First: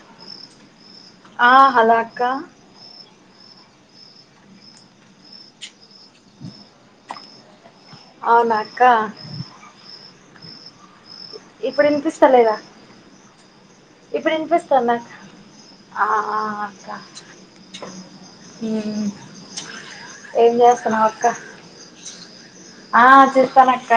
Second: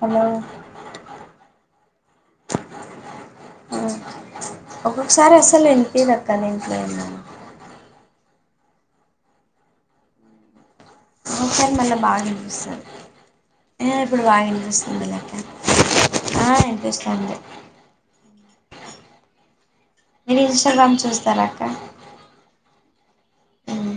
Hello ఆ hello అక్క ఒక్కొక్కసారి అస్సలు వినిపిదు అక్క నే ఇంట్లో అయినా అవునా అక్క ఒకొక్క సార్ ఇప్పుడు మళ్ల బాగా వినిపిస్తలేదా విన్పిస్తది ఇప్పుడు వినిపిస్తుందా ఆ ఆ అక్క మ్మ్ మీరు ఇన్స్టాగ్రామ్ ఏంచేస్తున్నావ్ అక్క చూస్తారా ఆ చెపను అక్క హ్మ్.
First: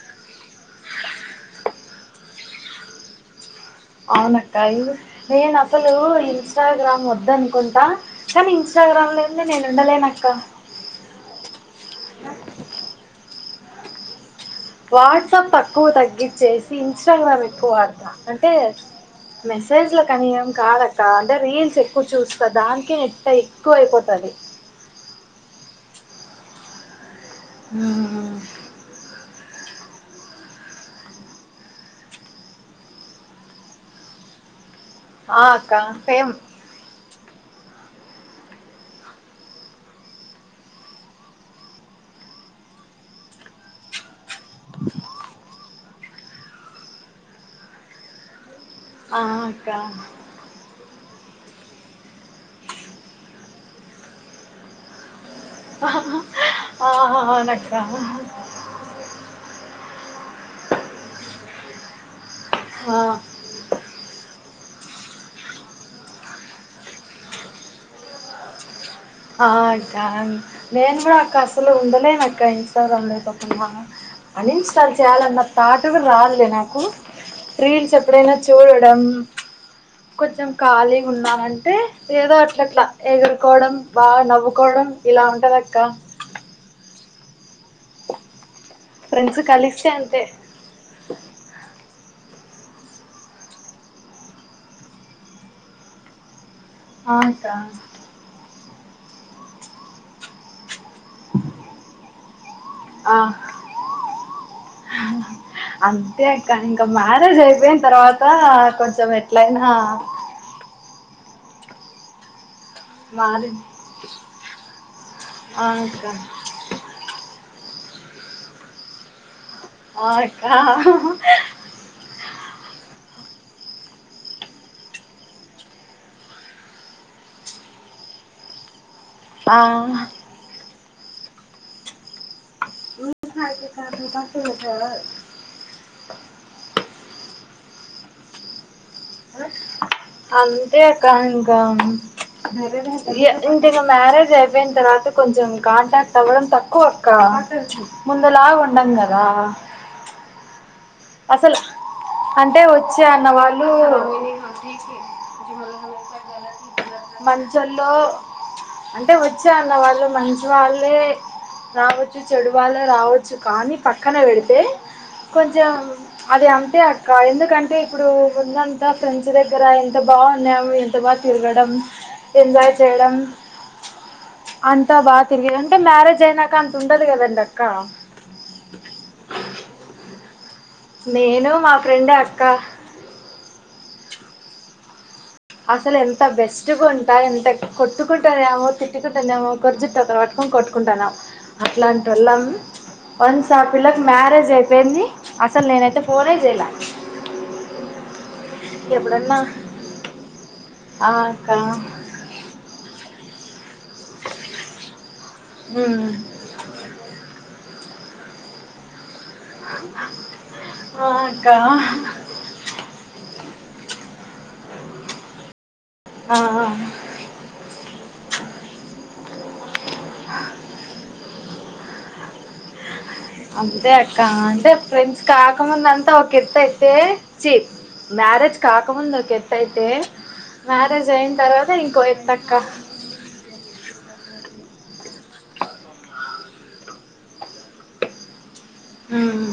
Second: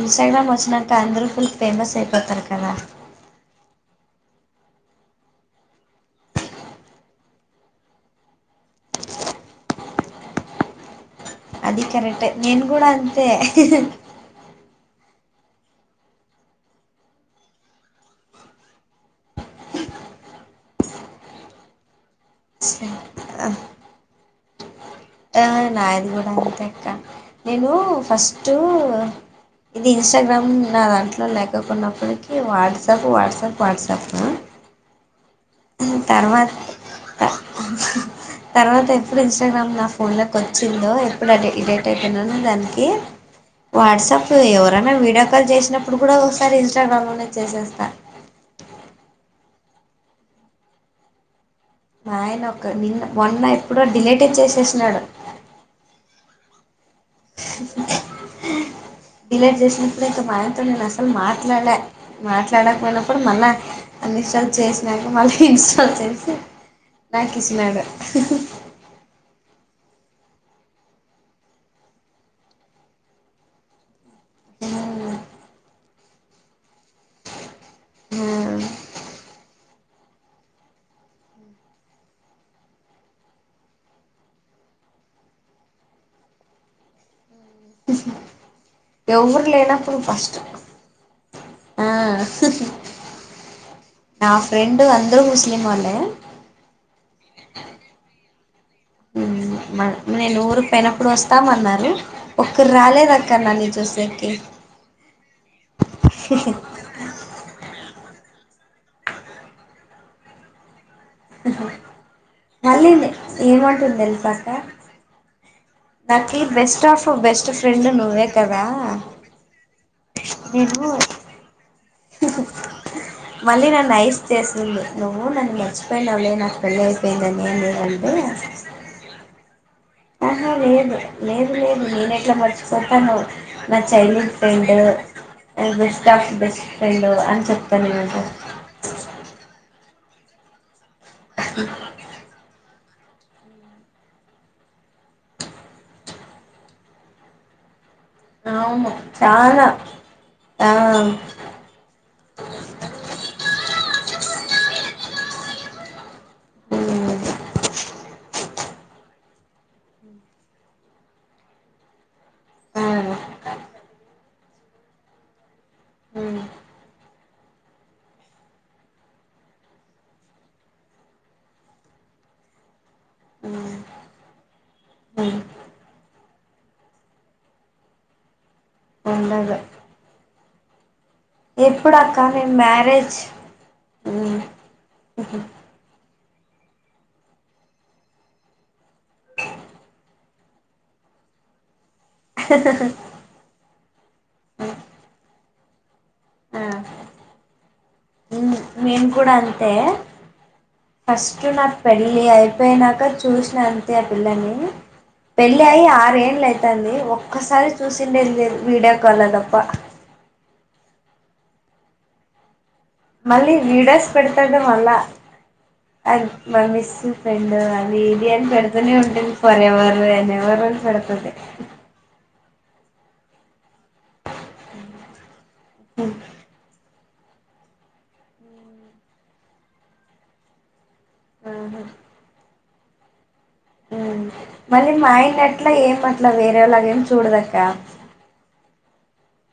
ఇన్స్టాగ్రామ్ వచ్చినాక అందరూ ఫుల్ ఫేమస్ అయిపోతారు కదా అవునక్కాయి నేను అసలు ఇంస్టాగ్రామ్ వద్ద అనుకుంటా కానీ ఇంస్టా గ్రామ్ లేనిది నేను ఉండలేనక్క అది కరెక్టే నేను కూడా అంతే వాట్సాప్ తక్కువ తగ్గించేసి ఇన్స్టాగ్రామ్ ఎక్కువ వాడతా అంటే మెసేజ్లకి అని ఏం కాదక్కా అంటే రీల్స్ ఎక్కువ చూస్తా దానికే నెట్ట ఎక్కువ అయిపోతది ఆ నాది కూడా అంతే అక్క నేను ఫస్టు ఇది ఇన్స్టాగ్రామ్ నా దాంట్లో లేకపొన్నప్పటికి వాట్సాప్ వాట్సాప్ వాట్సాప్ ఆ అక్క సేమ్ అ తర్వాత ఎప్పుడు ఇన్స్టాగ్రామ్ నా ఫోన్ లోకి వచ్చిందో ఎప్పుడు అ ఎడిక్ట్ అయిపోన్నానో దానికి వాట్సాప్ సో ఎవరైనా వీడియో కాల్ చేసినప్పుడు కూడా ఒకసారి ఇన్స్టాగ్రామ్ లోనే చేసేస్తా ఆ అక్క మాఆయన ఒక నిన్న మొన్న ఎప్పుడో డిలీటే చేసేసినాడు హహ డిలేట్ చేసినప్పుడు మా ఆయనతో నేను అసలు మాట్లాడలా ఆ మాట్లాడకపోయినప్పుడు మళ్ళ అన్ని ఇస్టా చేసినాక మళ్ళీ ఇన్స్టాల్ చేసి నాకు ఇచ్చినాడు ఆ అక్క నేను కూడా అక్క అసలు ఉండలేనక్క ఇంస్టాగ్రామ్ లేకోకుండా అన్ ఇన్స్టాల్ చేయాలన్న థాట్ కూడా రాదులే నాకు రీల్స్ ఎప్పుడైనా చూడడం కొంచెం ఖాళీగున్నామంటే ఏదో అట్లట్లా ఎగురుకోవడం బాగా నవ్వుకోవడం ఇలా ఉంటదక్క ఫ్రెండ్స్ ఎవరు కలిస్తే లేనప్పుడు అంతే ఫస్ట్ ఆ నా ఫ్రెండు అందరూ ముస్లీం వాళ్లే అ అక్క మ నె నూరు తెనప్పుడు వస్తామన్నారు ఒక్కరు ఆ రాలేదక్క నన్ను చూసేకి అంతే అక్కా ఇంకా మ్యారేజ్ అయిపోయిన తర్వా త కొంచం ఎట్లైనా మళ్ళుండే మారింది ఏమంటుంది తెలుసా అక్క ఆ అక్క నాకీ బెస్ట్ ఆఫ్ బెస్ట్ ఫ్రెండ్ నువ్వే కదా ఆ హ హ హ హు హు మళ్ళీ నన్న ఐస్ చేస్తుంది నువ్వు నన్న మర్చిపోయినవులే నాకు పెళ్ళయిపోయిందని ఏ అంది టే ఆ లేదు లేదు నేనెట్లా మర్చిపోతాను నా childhood friend best of the best friend అని చెప్తా ఈరోజు అంతేక్క ఇంకా ఇంటి ఇక మ్యారేజ్ అయిపోయిన తర్వాత కొంచెం కాంటాక్ట్ అవ్వడం తక్కువ అక్క ముందులా ఉండం అవును కదా చాలా ఆ అసలు అంటే వచ్చే అన్న వాళ్ళు మంచోళ్ళో అంటే వచ్చే అన్న వాళ్ళు మంచి వాళ్ళే రావచ్చు చెడు వాళ్లే ఆ రావచ్చు కానీ పక్కన పెడితే కొంచెం అది అంతే అక్క ఎందుకంటే ఇప్పుడు ఉందంత ఫ్రెండ్స్ దగ్గర ఎంత బాగున్నాము ఎంత వా తిరగడం ఎంజాయ్ చేయడం అ అంతా బాగా తిరిగేది అంటే మ్యారేజ్ అయినాక అంత ఉండదు కదండి అక్క ఉండదు నేను మా ఫ్రెండే ఎప్పుడుక్క మీ అక్క మ్యారేజ్ అసలు ఎంత బెస్ట్గా ఉంటా ఎంత కొట్టుకుంటనేమో తిట్టుకుంటునేమో కొర్చుట్ దాకా కొట్టుకుంటాన్నాం అట్లాంటోళ్ళం వన్స్ ఆ పిల్లకి మ్యారేజ్ అయిపోయింది అసలు నేనయితే ఫోనే చేయాలా మేము కూడా అంతే ఆ ఫస్ట్ అక్క నాకు పెళ్ళి అయిపోయినాక చూసినాను ఆ పిల్లని పెళ్ళి అయి మ్మ్ ఆరేండ్లు అయితాంది ఒక్కసారి చూసిండేద్ లేద్ వీడియో కాల్లో దప్ప ఆ అక్కా మళ్ళీ వీడోస్ పెడతడు మళ్ళా అ ఆ మా మిస్ ఫెండ్ అది ఇది అని పెడుతూనే ఉంటుంది ఫరెవర్ ఎన్ ఎవరు బస్ బెడతది అంతే అక్క అంటే ఫ్రెండ్స్ కాకముందంతా ఒకెత్తైతే చి మ్యారేజ్ కాకముందు ఒకెత్తైతే మ్యారేజ్ తర్వాత ఇంకో ఎత్తక్క మ్మ్ మరి మాయన అట్ల ఏం అట్ల వేరేలాగేం చూడదక్క [inaudible] మ్మ్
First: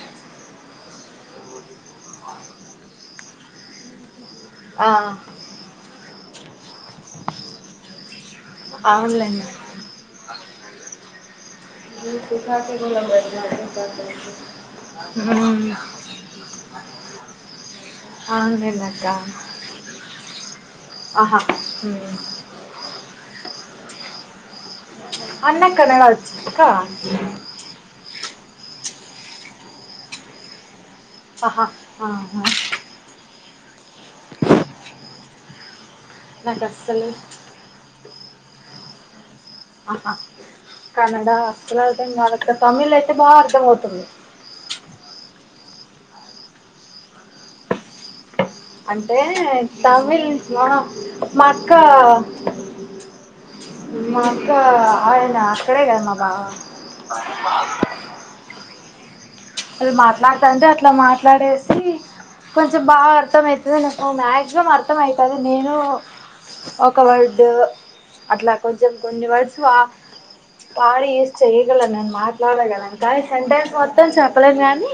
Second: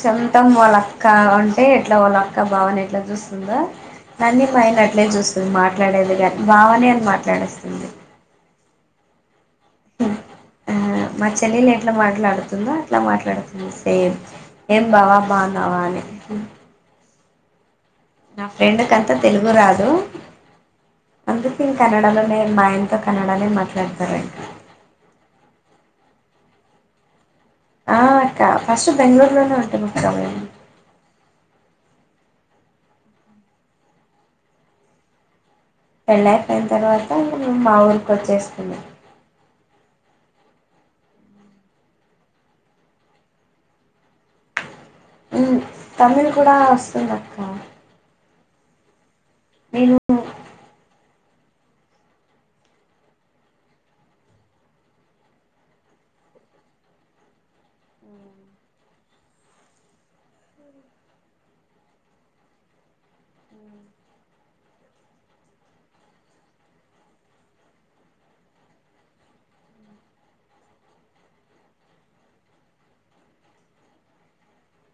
సంతం వాళ్ళక్క అంటే ఎట్ల వాళ్ళక్క బావనెట్లా చూస్తుందో నన్నీ ఆ మైనట్లే చూస్తుంది మాట్లాడేది గాన్ బావనే అని మాట్లాడేస్తుంది అవునులేండి మచ్ తెలిల్ల్ ఎట్ల ఉమ్, మాట్లాడుతుందో అట్ల మాట్లాడుతుంది సేమ్ ఏం బావా బాన్నావా అని [inaudible] నా అవునండి అక్క ఫ్రెండ్కంత తెలుగు రాదు ఆహా అందుకే ఉమ్. కన్నడలో నేన్ మాయ్తో కన్నడనే మాట్లాడతారు న్నక్కడ ఒచ్క ఆ అక్క ఫస్ట్ బెంగళూరులోనే ఉంటము కద మేము ఆహా నాకు పెళ్ళైపొయిన తర్వాత అస్సలు మా ఊరికి వచ్చేస్తిమి అహా కన్నడ అసలర్దం గాదక్క తమిళ్ అయితే బా అర్థమౌతుంది తమిళ్ కూడా వస్తుందక్క అంటే తమిళ్ మా అక్క మా అక్కా ఆయన్ అక్కడే కద మా బావ మ మల్ అది మాట్లాడతాంటే అట్ల మాట్లాడేసి కొంచెం బాగా అర్థమైతది నాకు మాక్సిమం అర్థమైతది నేను ఒక వర్డు అట్ల కొంచెం కొన్ని వర్డ్స్ వాడి యూస్ చెయగలన్ నేన్మాట్లాడ గలన్ కాని సెంటెన్స్ మొత్తం చెప్ గాని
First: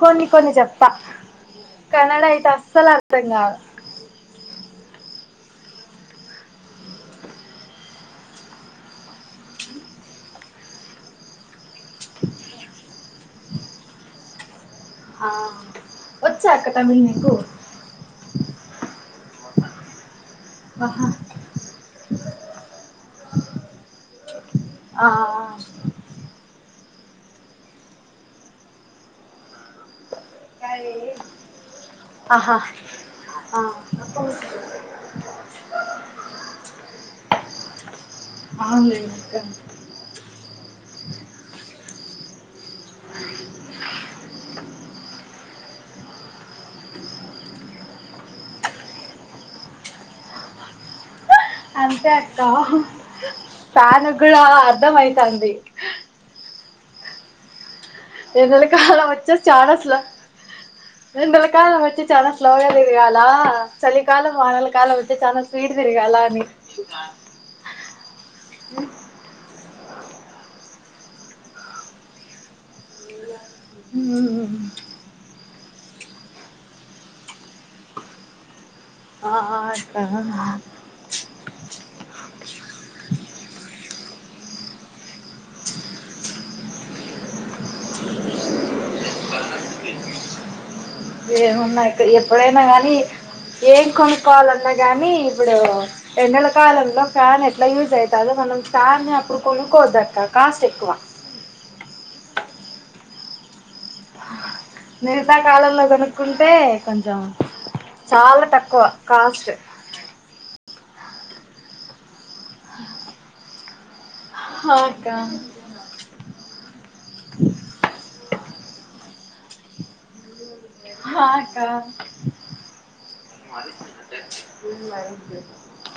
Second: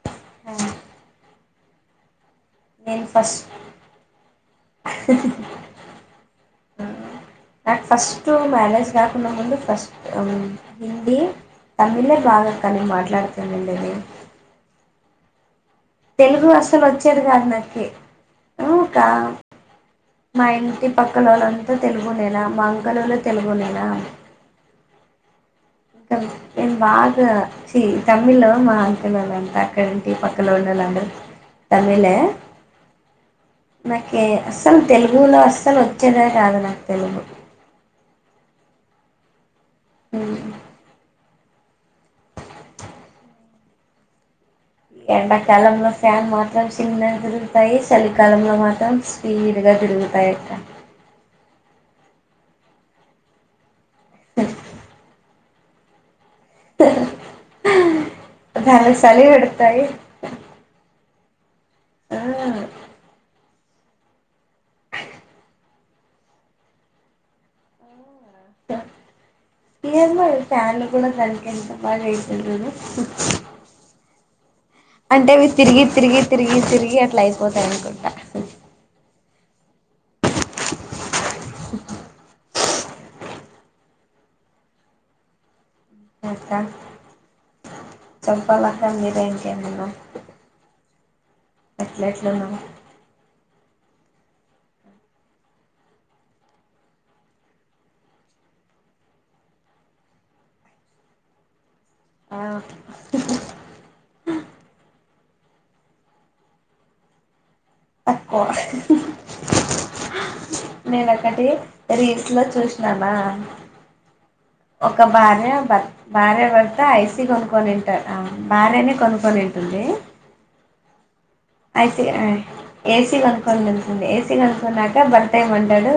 కొన్ని కొన్ని చెప్త కన్నడై నేను తస్సలర్థంగా ఫస్ట్ అ నాకు ఫస్ట్టు మ్యారేజ్ కాకున్న ముందు ఫస్ట్ హిందీ తమిళే బాగక్క నేన్ మాట్లాడుతునుండేది ఆ తెలుగు వచ్చా అక్క తమిళ్ అసలొచ్చేది నీకు గాదు నాకి ఉ అకా మా ఇంటి ఆహా పక్క లోలంతా తెలుగు నెలా మంగళూలో తెలుగు నెనా ఆ నేన్బాగ్ చి తమిళ్ మా అక్కలోల్లంతా ఈ పక్కలోల్ అలానే తమిళే ఆహా ఆ నాకే అస్సలు తెలుగులో అస్సలు వచ్చేదే గాదు నాకు తెలుగు అవును లేట్ అయింది ఏ ఎండాకాలంలో ఫ్యాన్ మాత్రం చిన్నగా తిరుగుతాయి చలికాలంలో మాత్రం స్పీడ్ గా ఇరుగుతాయ్ అక్క అంతే అక్క ఫ్యాన్ కూడా అర్ధం అయితాంది [inaudible] ఏదుడు దానికి కాలం చలి వచ్చా చాలా పెడతాయి స్లో రెండో కాలం వచ్చి ఆ చాలా స్లోగా తిరగాల చలికాలం వానల కాలం అయితే చాలా స్వీట్ తిరగాల అని ఏమో ఈ ఫ్యాన్లు కూడా తనకి ఎంత బాగా అయితదో అంటే వి తిరిగి తిరిగి తిరిగి తిరిగి అట్లా అయిపోతాయి అనుకుంటా ఆ ఆ స కా చంపాలక్కా మీరే ఇంకా ఏమేమో ఏమున్నది అక్క ఎప్పుడైనా గానీ ఏం కొనుక్కోవాలన్నా గానీ ఇప్పుడు ఎండల కాలంలో ఫ్యాన్ ఎట్లా యూజ్ అవుతాదో మనం ఫ్యాన్ ని అప్పుడు కొనుకోవద్దక్క కాస్ట్ ఎక్కువ ఆ మిగతా కాలంలో కనుక్కుంటే కొంచెం చాలా తక్కువ కాస్ట్ నేన ఒకటి రీల్స్ లో చూసినామా ఆ ఒక అక్క భార్య భర్త భార్య భర్త ఐసి కొనుక్కొనింటారు ఆ భార్యని కొనుక్కొనింటారు ఏంది ఆ అక్క ఐసి ఏసీ కొనుక్కొని తింటుంది ఏసీ కనుకున్నాక భర్త ఏమంటాడు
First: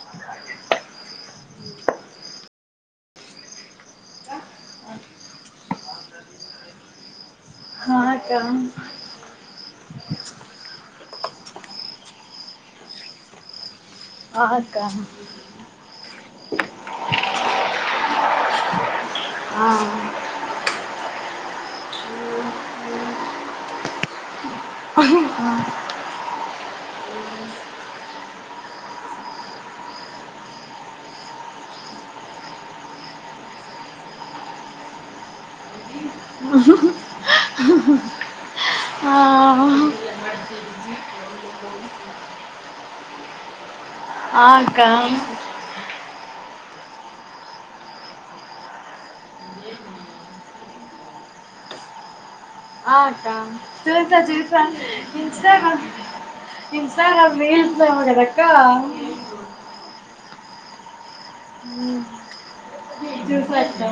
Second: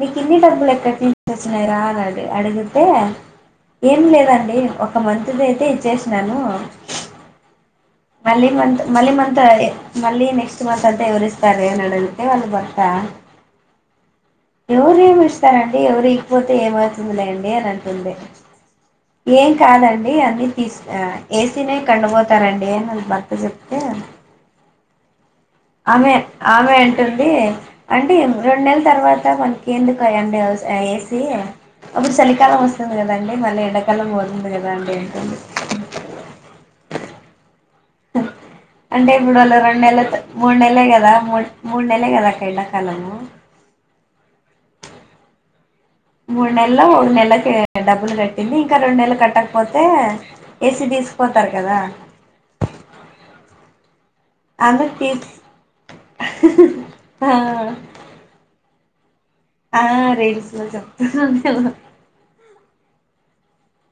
మీకు ఇన్ని డబ్బులు ఎక్కటి నుంచి వచ్చినార అని అడిగితే ఏం లేదండి ఒక మంత్ ది అయితే ఇచ్చేసినాను ఆ మళ్లీ మంత అక్క మళ్లీ మంత మళ్లీ నెక్స్ట్ మంత అంత ఎవరిస్తస్తారు నడ ఏమన్నది అక్క ఆ అక్క ఎవరు ఏమి ఇస్తారండి ఎవరు ఈయకపోతే ఏమవుతుంది లేండి అని అంటుంది ఏం కాదండి ఆ అన్నీ తీ ఏసీ న కండ పోతారండి వాళ్ల భర్త చెప్తే ఆమె ఆమె అంటుంది అంటే రెండు నెలల తర్వాత మనకి ఎందుకుండి ఏసి అప్పుడు చలికాలం వస్తుంది కదాండి మళ్ళీ ఎండాకాలం పోతుంది కదా అండి ఏంటంది [inaudible] అంటే ఆ ఇప్పుడు వాళ్లు రెండేళ్ల మూడు నెలే కదా మూ మూడు నెలే కదా అక్క ఎండకాలము ఆ కామ్ మూడు నెల్లు నెలకే డబ్బులు కట్టింది ఇంకా రెండు నెలలు కట్టకపోతే ఏసి తీసుపోతారు కదా ఆ అక్క చూసా అందుకు తీస్ చూసా ఇస్ ఆ [unintelligible] ఆ రైల్స్ లో చెప్తనుండు ఇరుద్ద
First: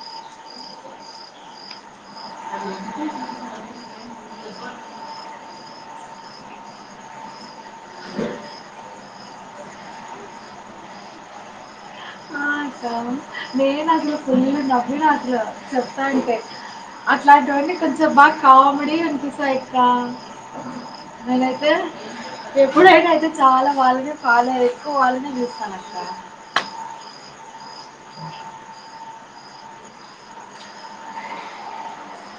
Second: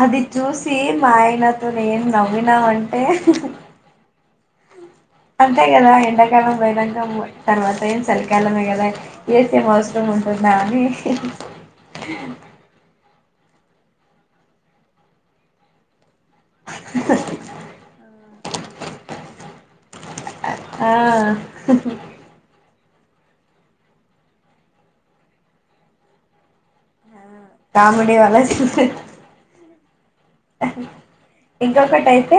అది చూసి మా ఆయనతో నేను నవ్వినామంటే అ అంతే కదా ఎండాకాలం పోయినంక తర్వాత ఏం చలికాలమే కదా [unintelligible] నాని ఆ అక్క నేను అసలు ఫుల్ నవ్విన అసలు [unintelligible] అట్లాంటివన్ని కొంచెం బాగ కామెడీ అనిపిస్తయ్ ఆ [unintelligible] నేనయితే ఎప్పుడైనా అయితే చాల వాళ్ళని ఫాలో ఎక్కువ వాళ్ళనే చుస్తాను అక్క కామెడి [unintelligible] ఇంకొకటి అయితే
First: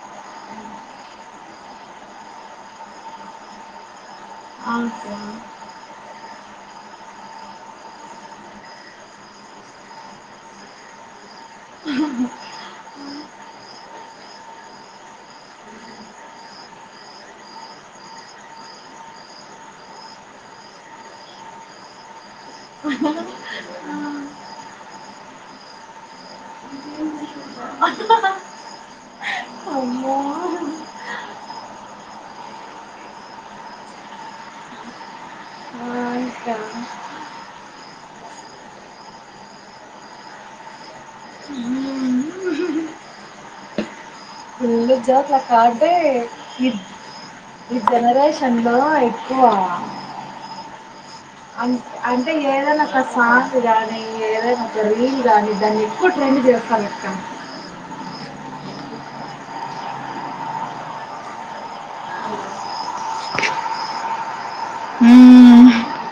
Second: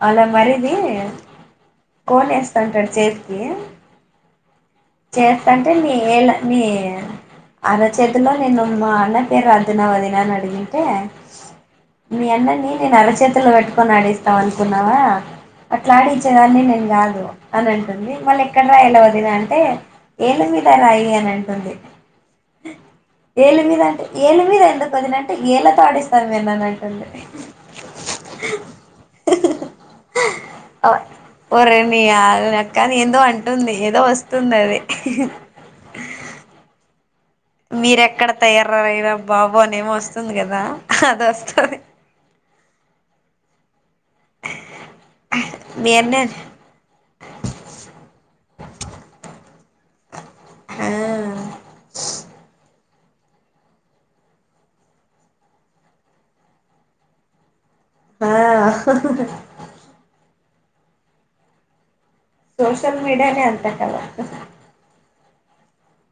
వాళ్ల మరిది కోన్ ఎస్తాంటాడు చేతికి ఆ అక్క [unintelligible] అరచేతిలో నేను మా అన్న పేరు రదున వదిన అని అడిగింటే మీ అన్నని నేను అరచేతులో పెట్టుకొని ఆడేస్త అనుకున్నావ అట్లాడిచ్చేదాన్ని నేను కాదు అని అంటుంది మళ్ళీ ఎక్కడ రాయలా వదిన అంటే ఏళ్ళు మీద అ రాయి అని అంటుందిఏళ్లు మీద అంటే ఏళ్ళ మీద ఎందుకు వదినంటే ఏళ్ళతో ఆడిస్తాను మీఅన్నని అంటుంది అమ్మో ఒరే మీ [unintelligible] ఏదో అంటుంది ఏదో వస్తుంది అది ఆ అక్క మీర ఎక్కడ తయారయినారు ర బాబో అనే ఏదో వస్తుంది కదా అది వస్తుంది మీ అన్న [unintelligible] ఈ జెనరేషన్లో ఎక్కువ ఆ అ అంటే ఏదైన ఒక సాంగ్ గానీ ఏదైనా ఒక రీల్ గానీ దాన్ని ఎక్కువ ట్రెండ్ [unintelligible] ఆ సోషల్ మీడియానేే అంత కాద హు